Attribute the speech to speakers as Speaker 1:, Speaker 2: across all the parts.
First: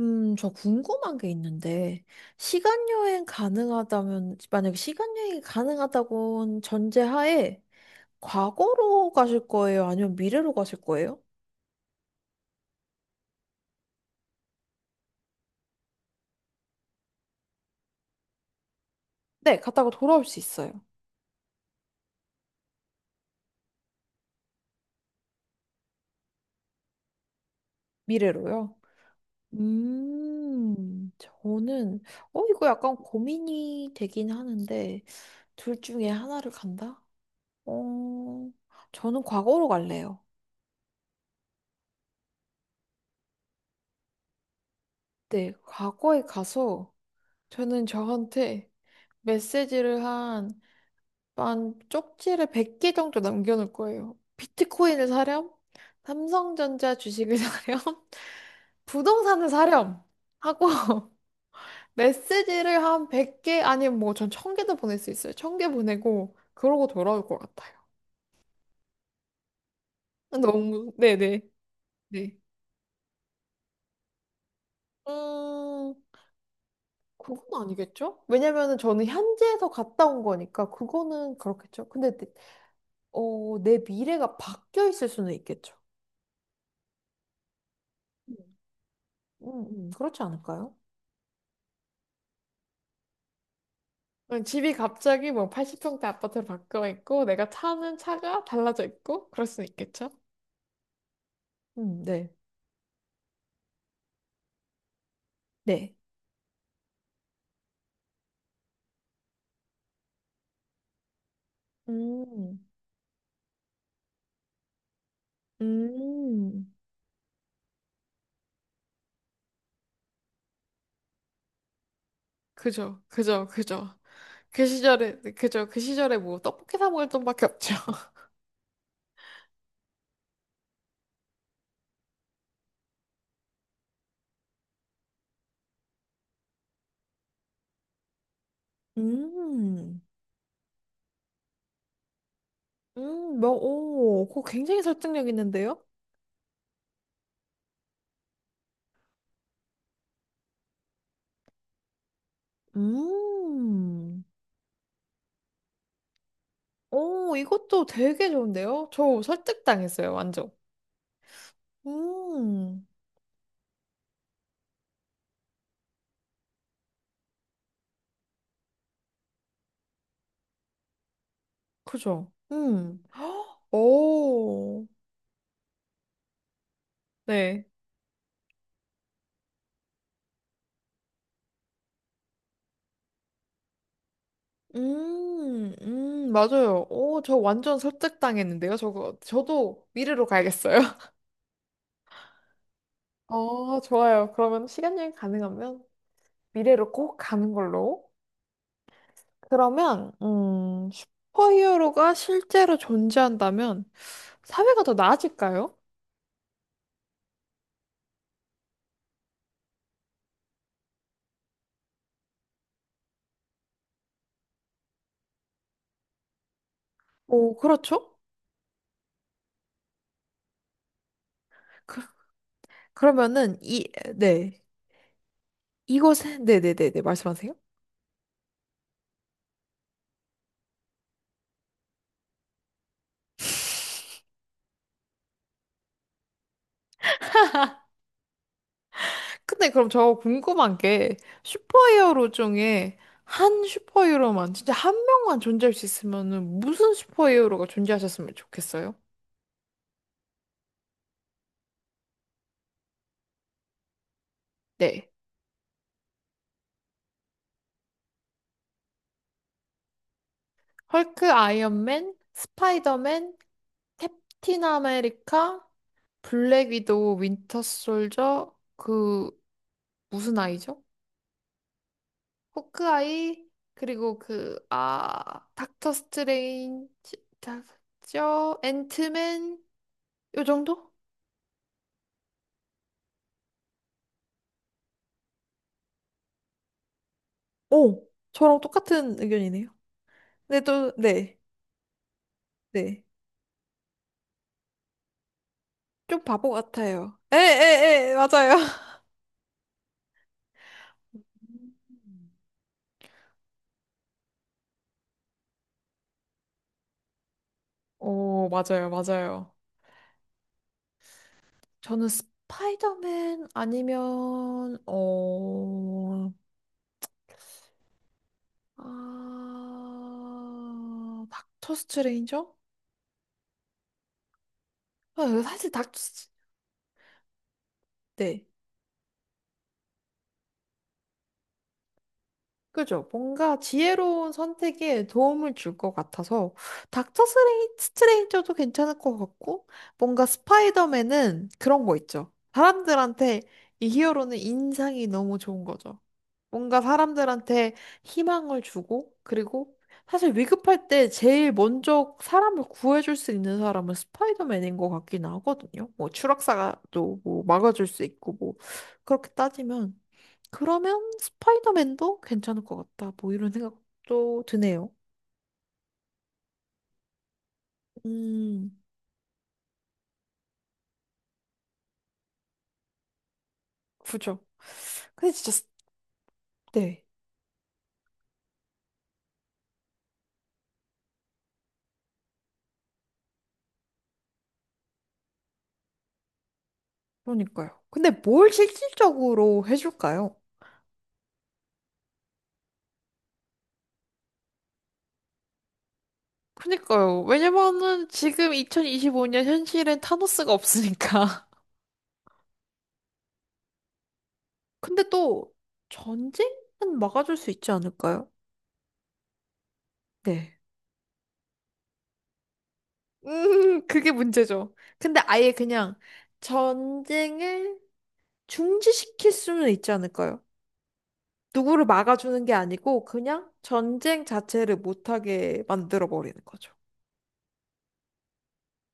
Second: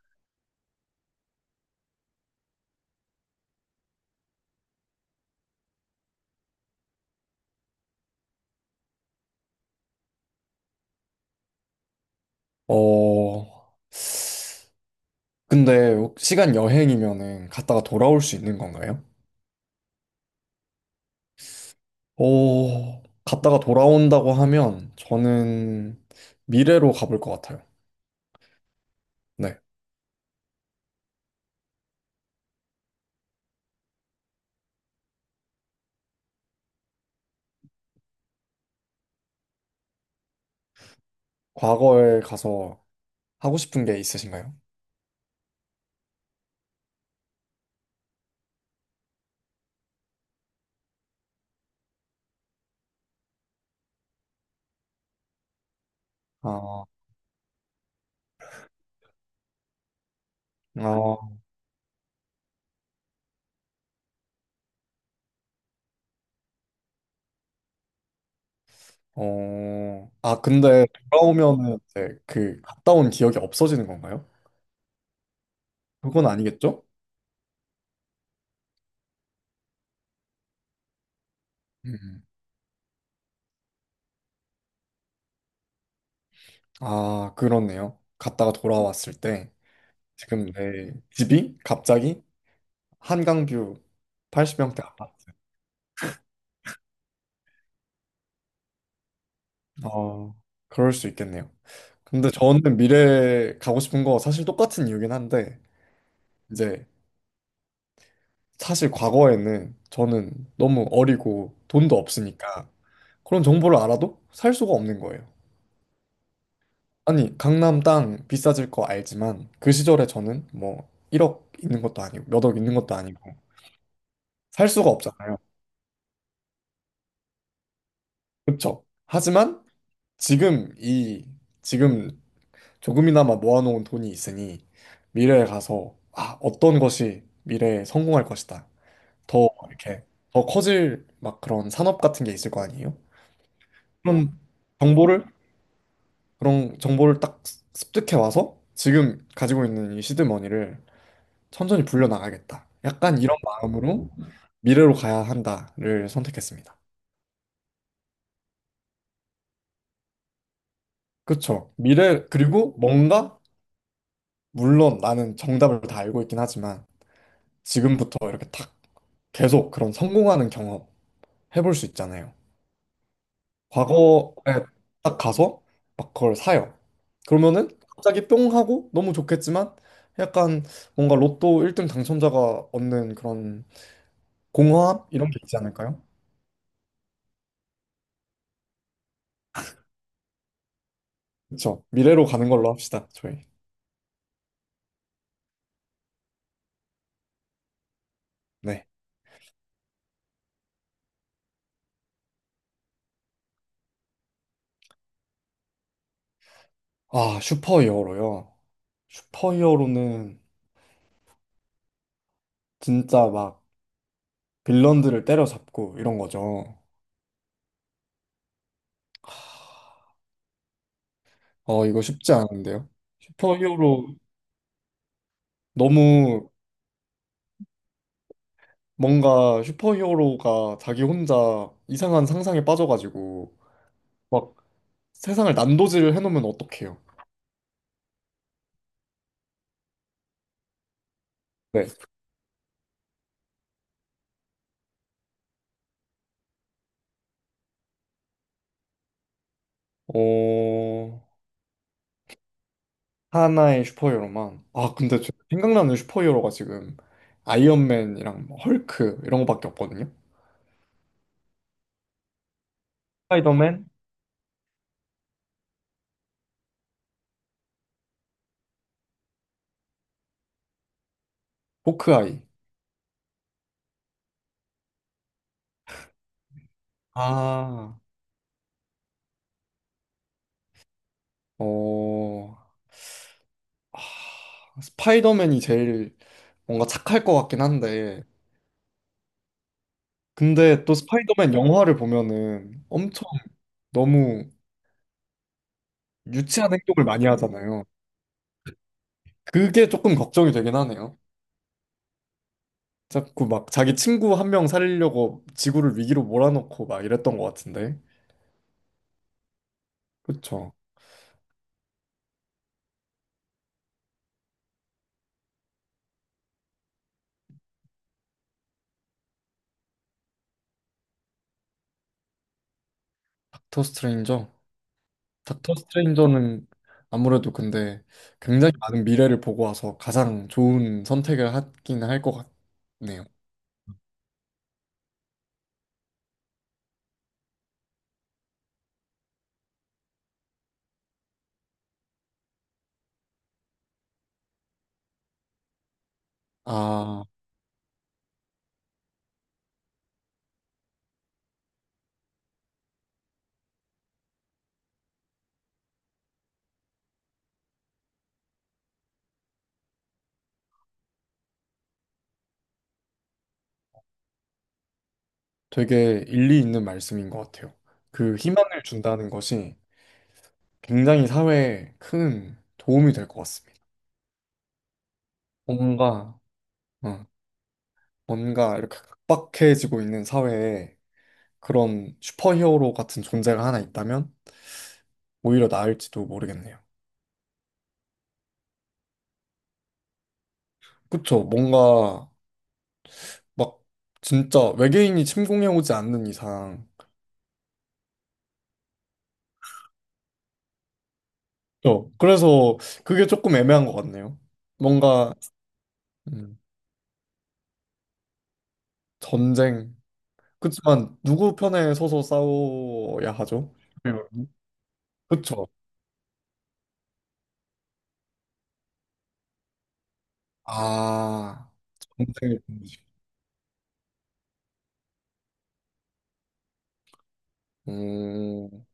Speaker 1: 저 궁금한 게 있는데, 시간 여행 가능하다면, 만약에 시간 여행이 가능하다고 전제하에, 과거로 가실 거예요? 아니면 미래로 가실 거예요?
Speaker 2: 어, 근데 시간 여행이면은 갔다가 돌아올 수 있는 건가요?
Speaker 1: 네, 갔다가 돌아올 수 있어요.
Speaker 2: 갔다가 돌아온다고 하면 저는 미래로 가볼 것 같아요.
Speaker 1: 미래로요.
Speaker 2: 네.
Speaker 1: 저는, 이거 약간 고민이 되긴 하는데, 둘 중에 하나를 간다? 어, 저는 과거로 갈래요.
Speaker 2: 과거에 가서 하고 싶은 게 있으신가요?
Speaker 1: 네, 과거에 가서, 저는 저한테 메시지를 한 쪽지를 100개 정도 남겨놓을 거예요. 비트코인을 사렴,
Speaker 2: 아,
Speaker 1: 삼성전자 주식을 사렴, 부동산을 사렴 하고
Speaker 2: 아,
Speaker 1: 메시지를 한 100개 아니면 뭐 전 1000개도 보낼 수 있어요. 1000개 보내고 그러고 돌아올 것 같아요.
Speaker 2: 근데
Speaker 1: 너무 네네
Speaker 2: 돌아오면은 이제
Speaker 1: 네.
Speaker 2: 그 갔다 온 기억이 없어지는 건가요?
Speaker 1: 음
Speaker 2: 그건 아니겠죠?
Speaker 1: 그건 아니겠죠? 왜냐면은 저는 현지에서 갔다 온 거니까 그거는 그렇겠죠.
Speaker 2: 음.
Speaker 1: 내 미래가 바뀌어 있을 수는 있겠죠.
Speaker 2: 아, 그렇네요.
Speaker 1: 음.
Speaker 2: 갔다가 돌아왔을 때
Speaker 1: 음, 그렇지
Speaker 2: 지금
Speaker 1: 않을까요?
Speaker 2: 내 집이 갑자기 한강뷰
Speaker 1: 응, 집이
Speaker 2: 80평대
Speaker 1: 갑자기
Speaker 2: 아파트.
Speaker 1: 뭐 80평대 아파트로 바뀌어 있고, 내가 타는 차가 달라져 있고, 그럴 수는 있겠죠?
Speaker 2: 어, 그럴 수 있겠네요. 근데 네.
Speaker 1: 네.
Speaker 2: 저는 미래에 가고 싶은 거 사실 똑같은 이유긴 한데,
Speaker 1: 네.
Speaker 2: 이제 사실 과거에는 저는 너무 어리고 돈도
Speaker 1: 음,
Speaker 2: 없으니까 그런 정보를 알아도 살 수가 없는 거예요.
Speaker 1: 음,
Speaker 2: 아니, 강남 땅 비싸질 거 알지만 그 시절에 저는 뭐 1억 있는 것도 아니고 몇 억 있는 것도
Speaker 1: 그죠,
Speaker 2: 아니고
Speaker 1: 그죠, 그죠. 그
Speaker 2: 살 수가
Speaker 1: 시절에,
Speaker 2: 없잖아요.
Speaker 1: 그죠, 그 시절에 뭐 떡볶이 사 먹을 돈밖에 없죠.
Speaker 2: 그렇죠? 하지만 지금 이 지금 조금이나마 모아놓은 돈이 있으니 미래에 가서 아, 어떤 것이 미래에 성공할 것이다. 더
Speaker 1: 음,
Speaker 2: 이렇게 더 커질 막 그런 산업 같은 게 있을 거 아니에요?
Speaker 1: 뭐, 오,
Speaker 2: 그럼
Speaker 1: 그거 굉장히
Speaker 2: 정보를
Speaker 1: 설득력 있는데요?
Speaker 2: 그런 정보를 딱 습득해 와서 지금 가지고 있는 이 시드머니를 천천히 불려 나가겠다. 약간 이런 마음으로
Speaker 1: 음,
Speaker 2: 미래로 가야 한다를 선택했습니다.
Speaker 1: 오, 이것도 되게 좋은데요? 저 설득당했어요, 완전.
Speaker 2: 그쵸? 미래 그리고
Speaker 1: 음,
Speaker 2: 뭔가 물론 나는 정답을 다 알고 있긴 하지만 지금부터 이렇게 탁 계속 그런 성공하는 경험 해볼 수
Speaker 1: 그죠?
Speaker 2: 있잖아요.
Speaker 1: 헉,
Speaker 2: 과거에
Speaker 1: 오.
Speaker 2: 딱 가서 막 그걸 사요.
Speaker 1: 네.
Speaker 2: 그러면은 갑자기 뿅 하고 너무 좋겠지만 약간 뭔가 로또 1등 당첨자가 얻는 그런 공허함 이런 게 있지 않을까요?
Speaker 1: 맞아요. 오, 저 완전 설득당했는데요. 저거, 저도 미래로 가야겠어요.
Speaker 2: 그쵸. 미래로 가는 걸로 합시다, 저희.
Speaker 1: 좋아요. 그러면 시간 여행 가능하면 미래로 꼭 가는 걸로.
Speaker 2: 네.
Speaker 1: 그러면, 슈퍼히어로가 실제로 존재한다면 사회가 더 나아질까요?
Speaker 2: 아, 슈퍼히어로요. 슈퍼히어로는 진짜 막 빌런들을 때려잡고 이런 거죠.
Speaker 1: 오, 그렇죠?
Speaker 2: 하,
Speaker 1: 그,
Speaker 2: 이거 쉽지 않은데요.
Speaker 1: 그러면은, 이,
Speaker 2: 슈퍼히어로
Speaker 1: 네. 이곳에,
Speaker 2: 너무
Speaker 1: 네네네네, 말씀하세요.
Speaker 2: 뭔가 슈퍼히어로가 자기 혼자 이상한 상상에 빠져가지고 막 세상을 난도질을 해놓으면 어떡해요?
Speaker 1: 근데 그럼 저 궁금한 게
Speaker 2: 네.
Speaker 1: 슈퍼히어로 중에 한 슈퍼히어로만 진짜 한 명만 존재할 수 있으면은 무슨 슈퍼히어로가 존재하셨으면 좋겠어요?
Speaker 2: 어, 하나의 슈퍼히어로만. 아,
Speaker 1: 네.
Speaker 2: 근데 저 생각나는 슈퍼히어로가 지금 아이언맨이랑 뭐 헐크 이런 거밖에 없거든요.
Speaker 1: 헐크, 아이언맨, 스파이더맨,
Speaker 2: 스파이더맨?
Speaker 1: 캡틴 아메리카, 블랙 위도우, 윈터 솔저, 그 무슨 아이죠?
Speaker 2: 호크아이.
Speaker 1: 호크아이, 그리고 그 아, 닥터 스트레인지,
Speaker 2: 아,
Speaker 1: 닥터 앤트맨 요 정도?
Speaker 2: 어, 아, 스파이더맨이 제일 뭔가 착할 것 같긴
Speaker 1: 오,
Speaker 2: 한데,
Speaker 1: 저랑 똑같은 의견이네요. 네,
Speaker 2: 근데
Speaker 1: 또,
Speaker 2: 또
Speaker 1: 네,
Speaker 2: 스파이더맨 영화를 보면은
Speaker 1: 네.
Speaker 2: 엄청 너무
Speaker 1: 좀 바보
Speaker 2: 유치한 행동을
Speaker 1: 같아요.
Speaker 2: 많이
Speaker 1: 에,
Speaker 2: 하잖아요.
Speaker 1: 에, 에, 맞아요.
Speaker 2: 그게 조금 걱정이 되긴 하네요.
Speaker 1: 음.
Speaker 2: 자꾸 막 자기 친구 한 명 살리려고 지구를 위기로 몰아넣고 막 이랬던 것 같은데.
Speaker 1: 오, 맞아요, 맞아요.
Speaker 2: 그쵸.
Speaker 1: 저는 스파이더맨 아니면, 아, 닥터 스트레인저?
Speaker 2: 닥터 스트레인저?
Speaker 1: 아, 사실
Speaker 2: 닥터
Speaker 1: 닥터 스트...
Speaker 2: 스트레인저는 아무래도 근데
Speaker 1: 네.
Speaker 2: 굉장히 많은 미래를 보고 와서 가장 좋은 선택을 하긴 할 것
Speaker 1: 그죠?
Speaker 2: 같네요.
Speaker 1: 뭔가 지혜로운 선택에 도움을 줄 것 같아서 닥터 스트레인저도 괜찮을 것 같고 뭔가 스파이더맨은 그런 거 있죠. 사람들한테 이 히어로는 인상이 너무 좋은 거죠. 뭔가
Speaker 2: 아,
Speaker 1: 사람들한테 희망을 주고, 그리고 사실 위급할 때 제일 먼저 사람을 구해줄 수 있는 사람은 스파이더맨인 것 같긴 하거든요. 뭐 추락사가 또 뭐 막아줄 수 있고, 뭐 그렇게 따지면 그러면 스파이더맨도 괜찮을 것 같다. 뭐 이런 생각도 드네요.
Speaker 2: 되게 일리 있는 말씀인 것 같아요. 그
Speaker 1: 음,
Speaker 2: 희망을 준다는 것이 굉장히 사회에 큰 도움이 될 것 같습니다.
Speaker 1: 그죠. 근데 진짜,
Speaker 2: 뭔가,
Speaker 1: 네.
Speaker 2: 어, 뭔가 이렇게 각박해지고 있는 사회에 그런 슈퍼히어로 같은 존재가 하나 있다면 오히려 나을지도 모르겠네요.
Speaker 1: 그러니까요. 근데 뭘 실질적으로 해줄까요?
Speaker 2: 그쵸? 뭔가 막 진짜 외계인이 침공해오지 않는 이상.
Speaker 1: 그니까요. 왜냐면은 지금 2025년 현실엔 타노스가 없으니까.
Speaker 2: 그래서 그게 조금 애매한 것 같네요.
Speaker 1: 근데
Speaker 2: 뭔가
Speaker 1: 또
Speaker 2: 음,
Speaker 1: 전쟁은 막아줄 수 있지 않을까요?
Speaker 2: 전쟁.
Speaker 1: 네.
Speaker 2: 그렇지만 누구 편에 서서 싸워야 하죠?
Speaker 1: 그게
Speaker 2: 음.
Speaker 1: 문제죠. 근데 아예
Speaker 2: 그쵸?
Speaker 1: 그냥 전쟁을 중지시킬 수는 있지 않을까요?
Speaker 2: 아,
Speaker 1: 누구를 막아주는 게
Speaker 2: 전쟁의
Speaker 1: 아니고 그냥 전쟁 자체를 못하게 만들어 버리는 거죠.
Speaker 2: 분위기.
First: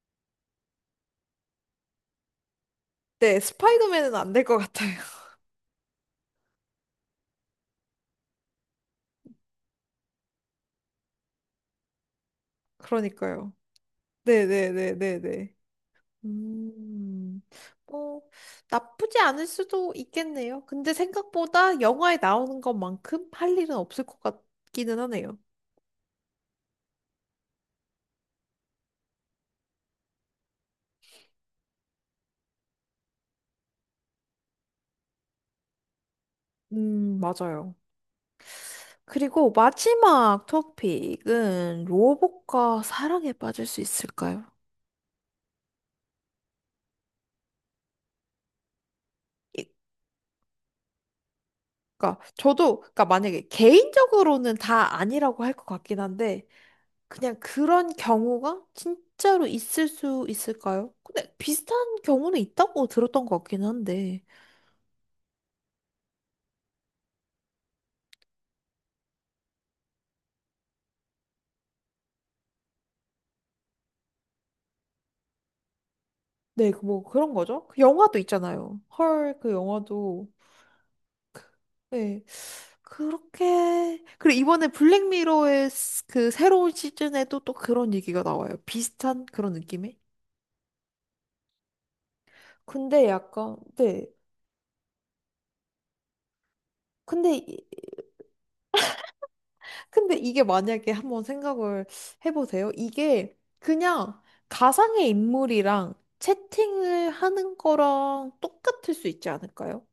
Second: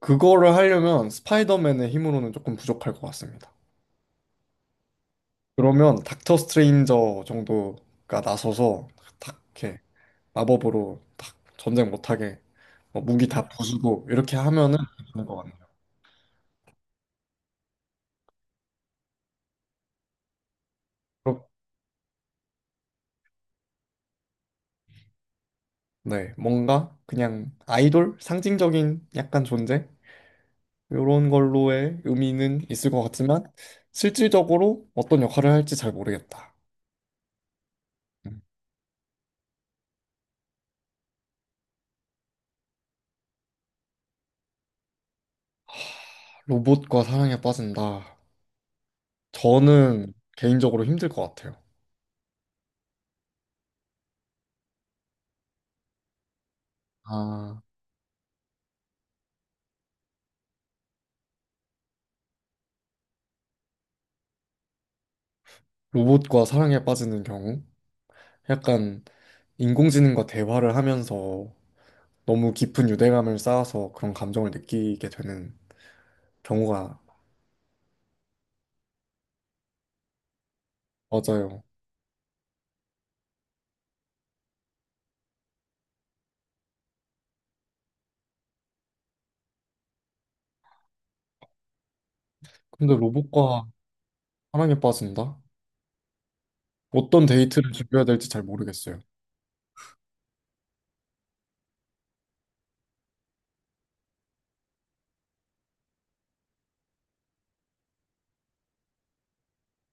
Speaker 2: 그거를 하려면 스파이더맨의 힘으로는 조금 부족할 것
Speaker 1: 네,
Speaker 2: 같습니다.
Speaker 1: 스파이더맨은 안 될 것 같아요.
Speaker 2: 그러면 닥터 스트레인저 정도가 나서서 탁 이렇게 마법으로 탁 전쟁 못하게 뭐 무기 다
Speaker 1: 그러니까요.
Speaker 2: 부수고 이렇게 하면은 괜찮을 것
Speaker 1: 네네네네네.
Speaker 2: 같네요.
Speaker 1: 음, 뭐, 나쁘지 않을 수도 있겠네요. 근데
Speaker 2: 그렇-
Speaker 1: 생각보다 영화에 나오는 것만큼 할 일은 없을 것 같기는 하네요.
Speaker 2: 네, 뭔가 그냥 아이돌 상징적인 약간 존재 이런 걸로의 의미는 있을 것 같지만 실질적으로 어떤 역할을 할지 잘 모르겠다.
Speaker 1: 맞아요.
Speaker 2: 음.
Speaker 1: 그리고 마지막 토픽은 로봇과 사랑에 빠질 수 있을까요?
Speaker 2: 로봇과 사랑에 빠진다.
Speaker 1: 이-
Speaker 2: 저는 개인적으로 힘들 것 같아요.
Speaker 1: 그러니까 저도 그러니까 만약에 개인적으로는 다 아니라고 할 것 같긴 한데 그냥
Speaker 2: 아,
Speaker 1: 그런 경우가 진짜로 있을 수 있을까요? 근데 비슷한 경우는 있다고 들었던 것 같긴 한데.
Speaker 2: 로봇과 사랑에 빠지는 경우. 약간 인공지능과 대화를 하면서 너무 깊은 유대감을 쌓아서 그런 감정을 느끼게 되는
Speaker 1: 네,
Speaker 2: 경우가
Speaker 1: 그뭐 그런 거죠. 그 영화도 있잖아요. 헐, 그 영화도.
Speaker 2: 맞아요.
Speaker 1: 네. 그렇게. 그리고 이번에 블랙미러의 그 새로운 시즌에도 또 그런 얘기가 나와요. 비슷한 그런 느낌의?
Speaker 2: 근데
Speaker 1: 근데 약간,
Speaker 2: 로봇과
Speaker 1: 네.
Speaker 2: 사랑에 빠진다? 어떤
Speaker 1: 근데,
Speaker 2: 데이트를 준비해야 될지 잘 모르겠어요.
Speaker 1: 근데 이게 만약에 한번 생각을 해보세요. 이게 그냥 가상의 인물이랑 채팅을 하는 거랑 똑같을 수 있지 않을까요?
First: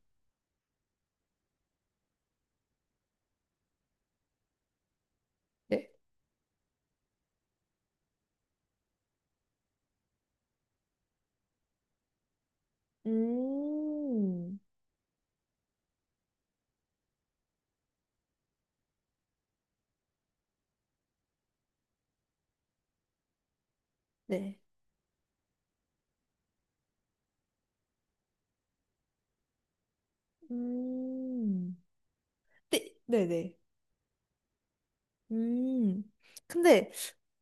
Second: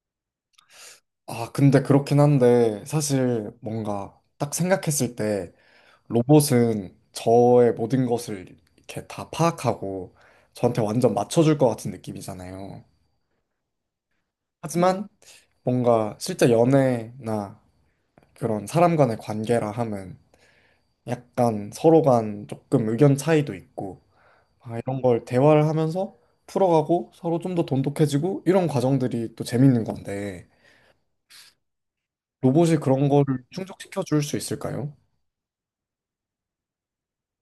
Speaker 2: 아, 근데 그렇긴 한데 사실 뭔가 딱 생각했을 때
Speaker 1: 네.
Speaker 2: 로봇은 저의 모든 것을 이렇게 다 파악하고 저한테 완전 맞춰줄 것 같은 느낌이잖아요.
Speaker 1: 음,
Speaker 2: 하지만 뭔가 실제 연애나 그런 사람 간의 관계라 함은 약간 서로 간 조금 의견 차이도 있고
Speaker 1: 네.
Speaker 2: 아, 이런 걸 대화를 하면서 풀어가고 서로 좀 더 돈독해지고 이런 과정들이 또 재밌는 건데
Speaker 1: 음.
Speaker 2: 로봇이
Speaker 1: 네,
Speaker 2: 그런 거를
Speaker 1: 네네.
Speaker 2: 충족시켜 줄 수 있을까요?
Speaker 1: 음. 근데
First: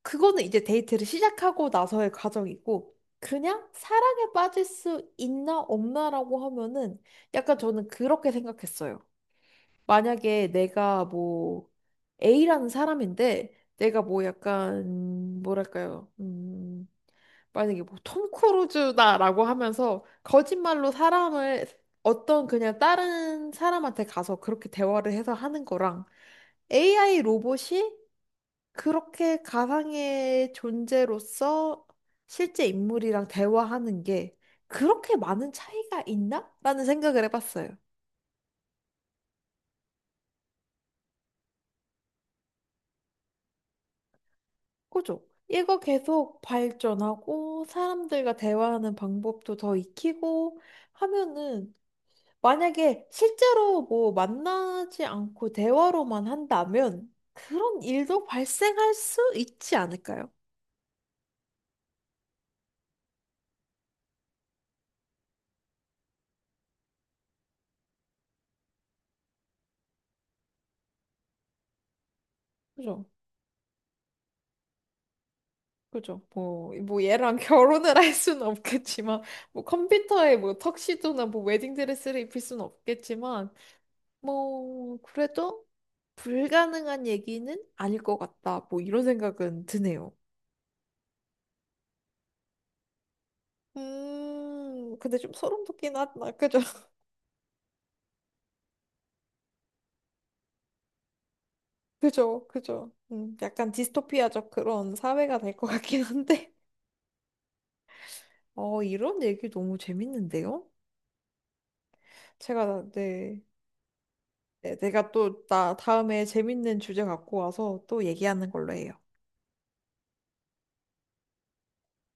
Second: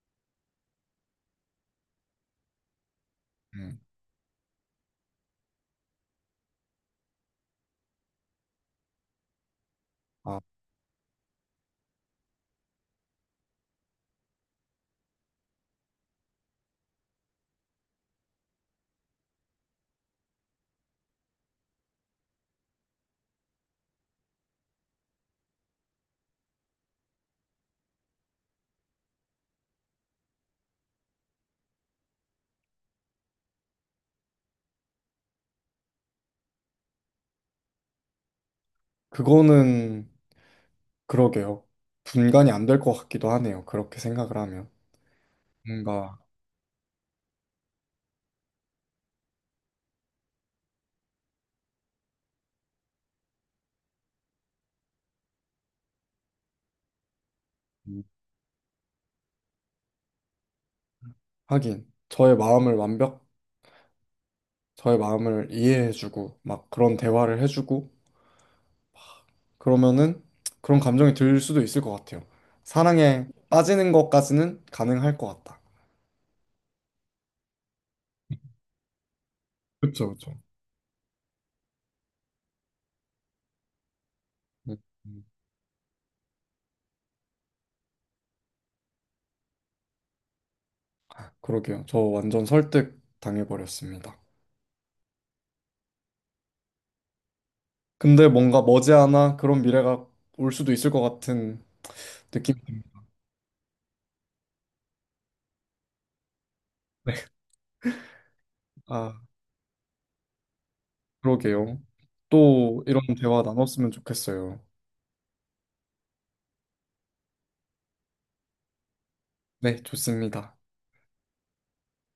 Speaker 1: 그거는 이제 데이트를 시작하고 나서의 과정이고, 그냥
Speaker 2: 음.
Speaker 1: 사랑에 빠질 수 있나 없나라고 하면은 약간 저는 그렇게 생각했어요.
Speaker 2: 아,
Speaker 1: 만약에 내가 뭐 A라는 사람인데 내가 뭐 약간 뭐랄까요? 만약에 뭐 톰 크루즈다라고 하면서 거짓말로 사람을 어떤 그냥 다른 사람한테 가서 그렇게 대화를 해서 하는 거랑 AI 로봇이 그렇게 가상의 존재로서 실제 인물이랑 대화하는 게 그렇게 많은 차이가 있나? 라는 생각을 해봤어요.
Speaker 2: 그거는 그러게요. 분간이 안 될 것 같기도 하네요. 그렇게 생각을 하면
Speaker 1: 그죠? 이거
Speaker 2: 뭔가
Speaker 1: 계속 발전하고 사람들과 대화하는 방법도 더 익히고 하면은 만약에 실제로 뭐 만나지 않고 대화로만 한다면 그런
Speaker 2: 음,
Speaker 1: 일도 발생할 수 있지 않을까요?
Speaker 2: 하긴 저의 마음을 이해해주고 막 그런 대화를 해주고 그러면은 그런 감정이 들 수도 있을 것 같아요.
Speaker 1: 그죠?
Speaker 2: 사랑에 빠지는 것까지는 가능할 것 같다.
Speaker 1: 그죠. 뭐, 뭐 얘랑 결혼을 할 수는 없겠지만, 뭐
Speaker 2: 그쵸, 그쵸.
Speaker 1: 컴퓨터에 뭐 턱시도나 뭐 웨딩드레스를 입힐 수는 없겠지만,
Speaker 2: 음.
Speaker 1: 뭐,
Speaker 2: 음.
Speaker 1: 그래도 불가능한 얘기는 아닐 것 같다. 뭐 이런 생각은 드네요.
Speaker 2: 그러게요. 저 완전 설득 당해버렸습니다.
Speaker 1: 근데 좀 소름 돋긴 하다. 그죠.
Speaker 2: 근데 뭔가 머지않아 그런 미래가 올 수도 있을 것 같은
Speaker 1: 그죠.
Speaker 2: 느낌.
Speaker 1: 그죠. 약간 디스토피아적 그런 사회가 될 것 같긴 한데.
Speaker 2: 네, 아,
Speaker 1: 이런 얘기 너무 재밌는데요?
Speaker 2: 그러게요. 또
Speaker 1: 제가,
Speaker 2: 이런
Speaker 1: 네.
Speaker 2: 대화 나눴으면 좋겠어요.
Speaker 1: 네, 내가 또 나 다음에 재밌는 주제 갖고 와서 또 얘기하는 걸로 해요.
Speaker 2: 네, 좋습니다.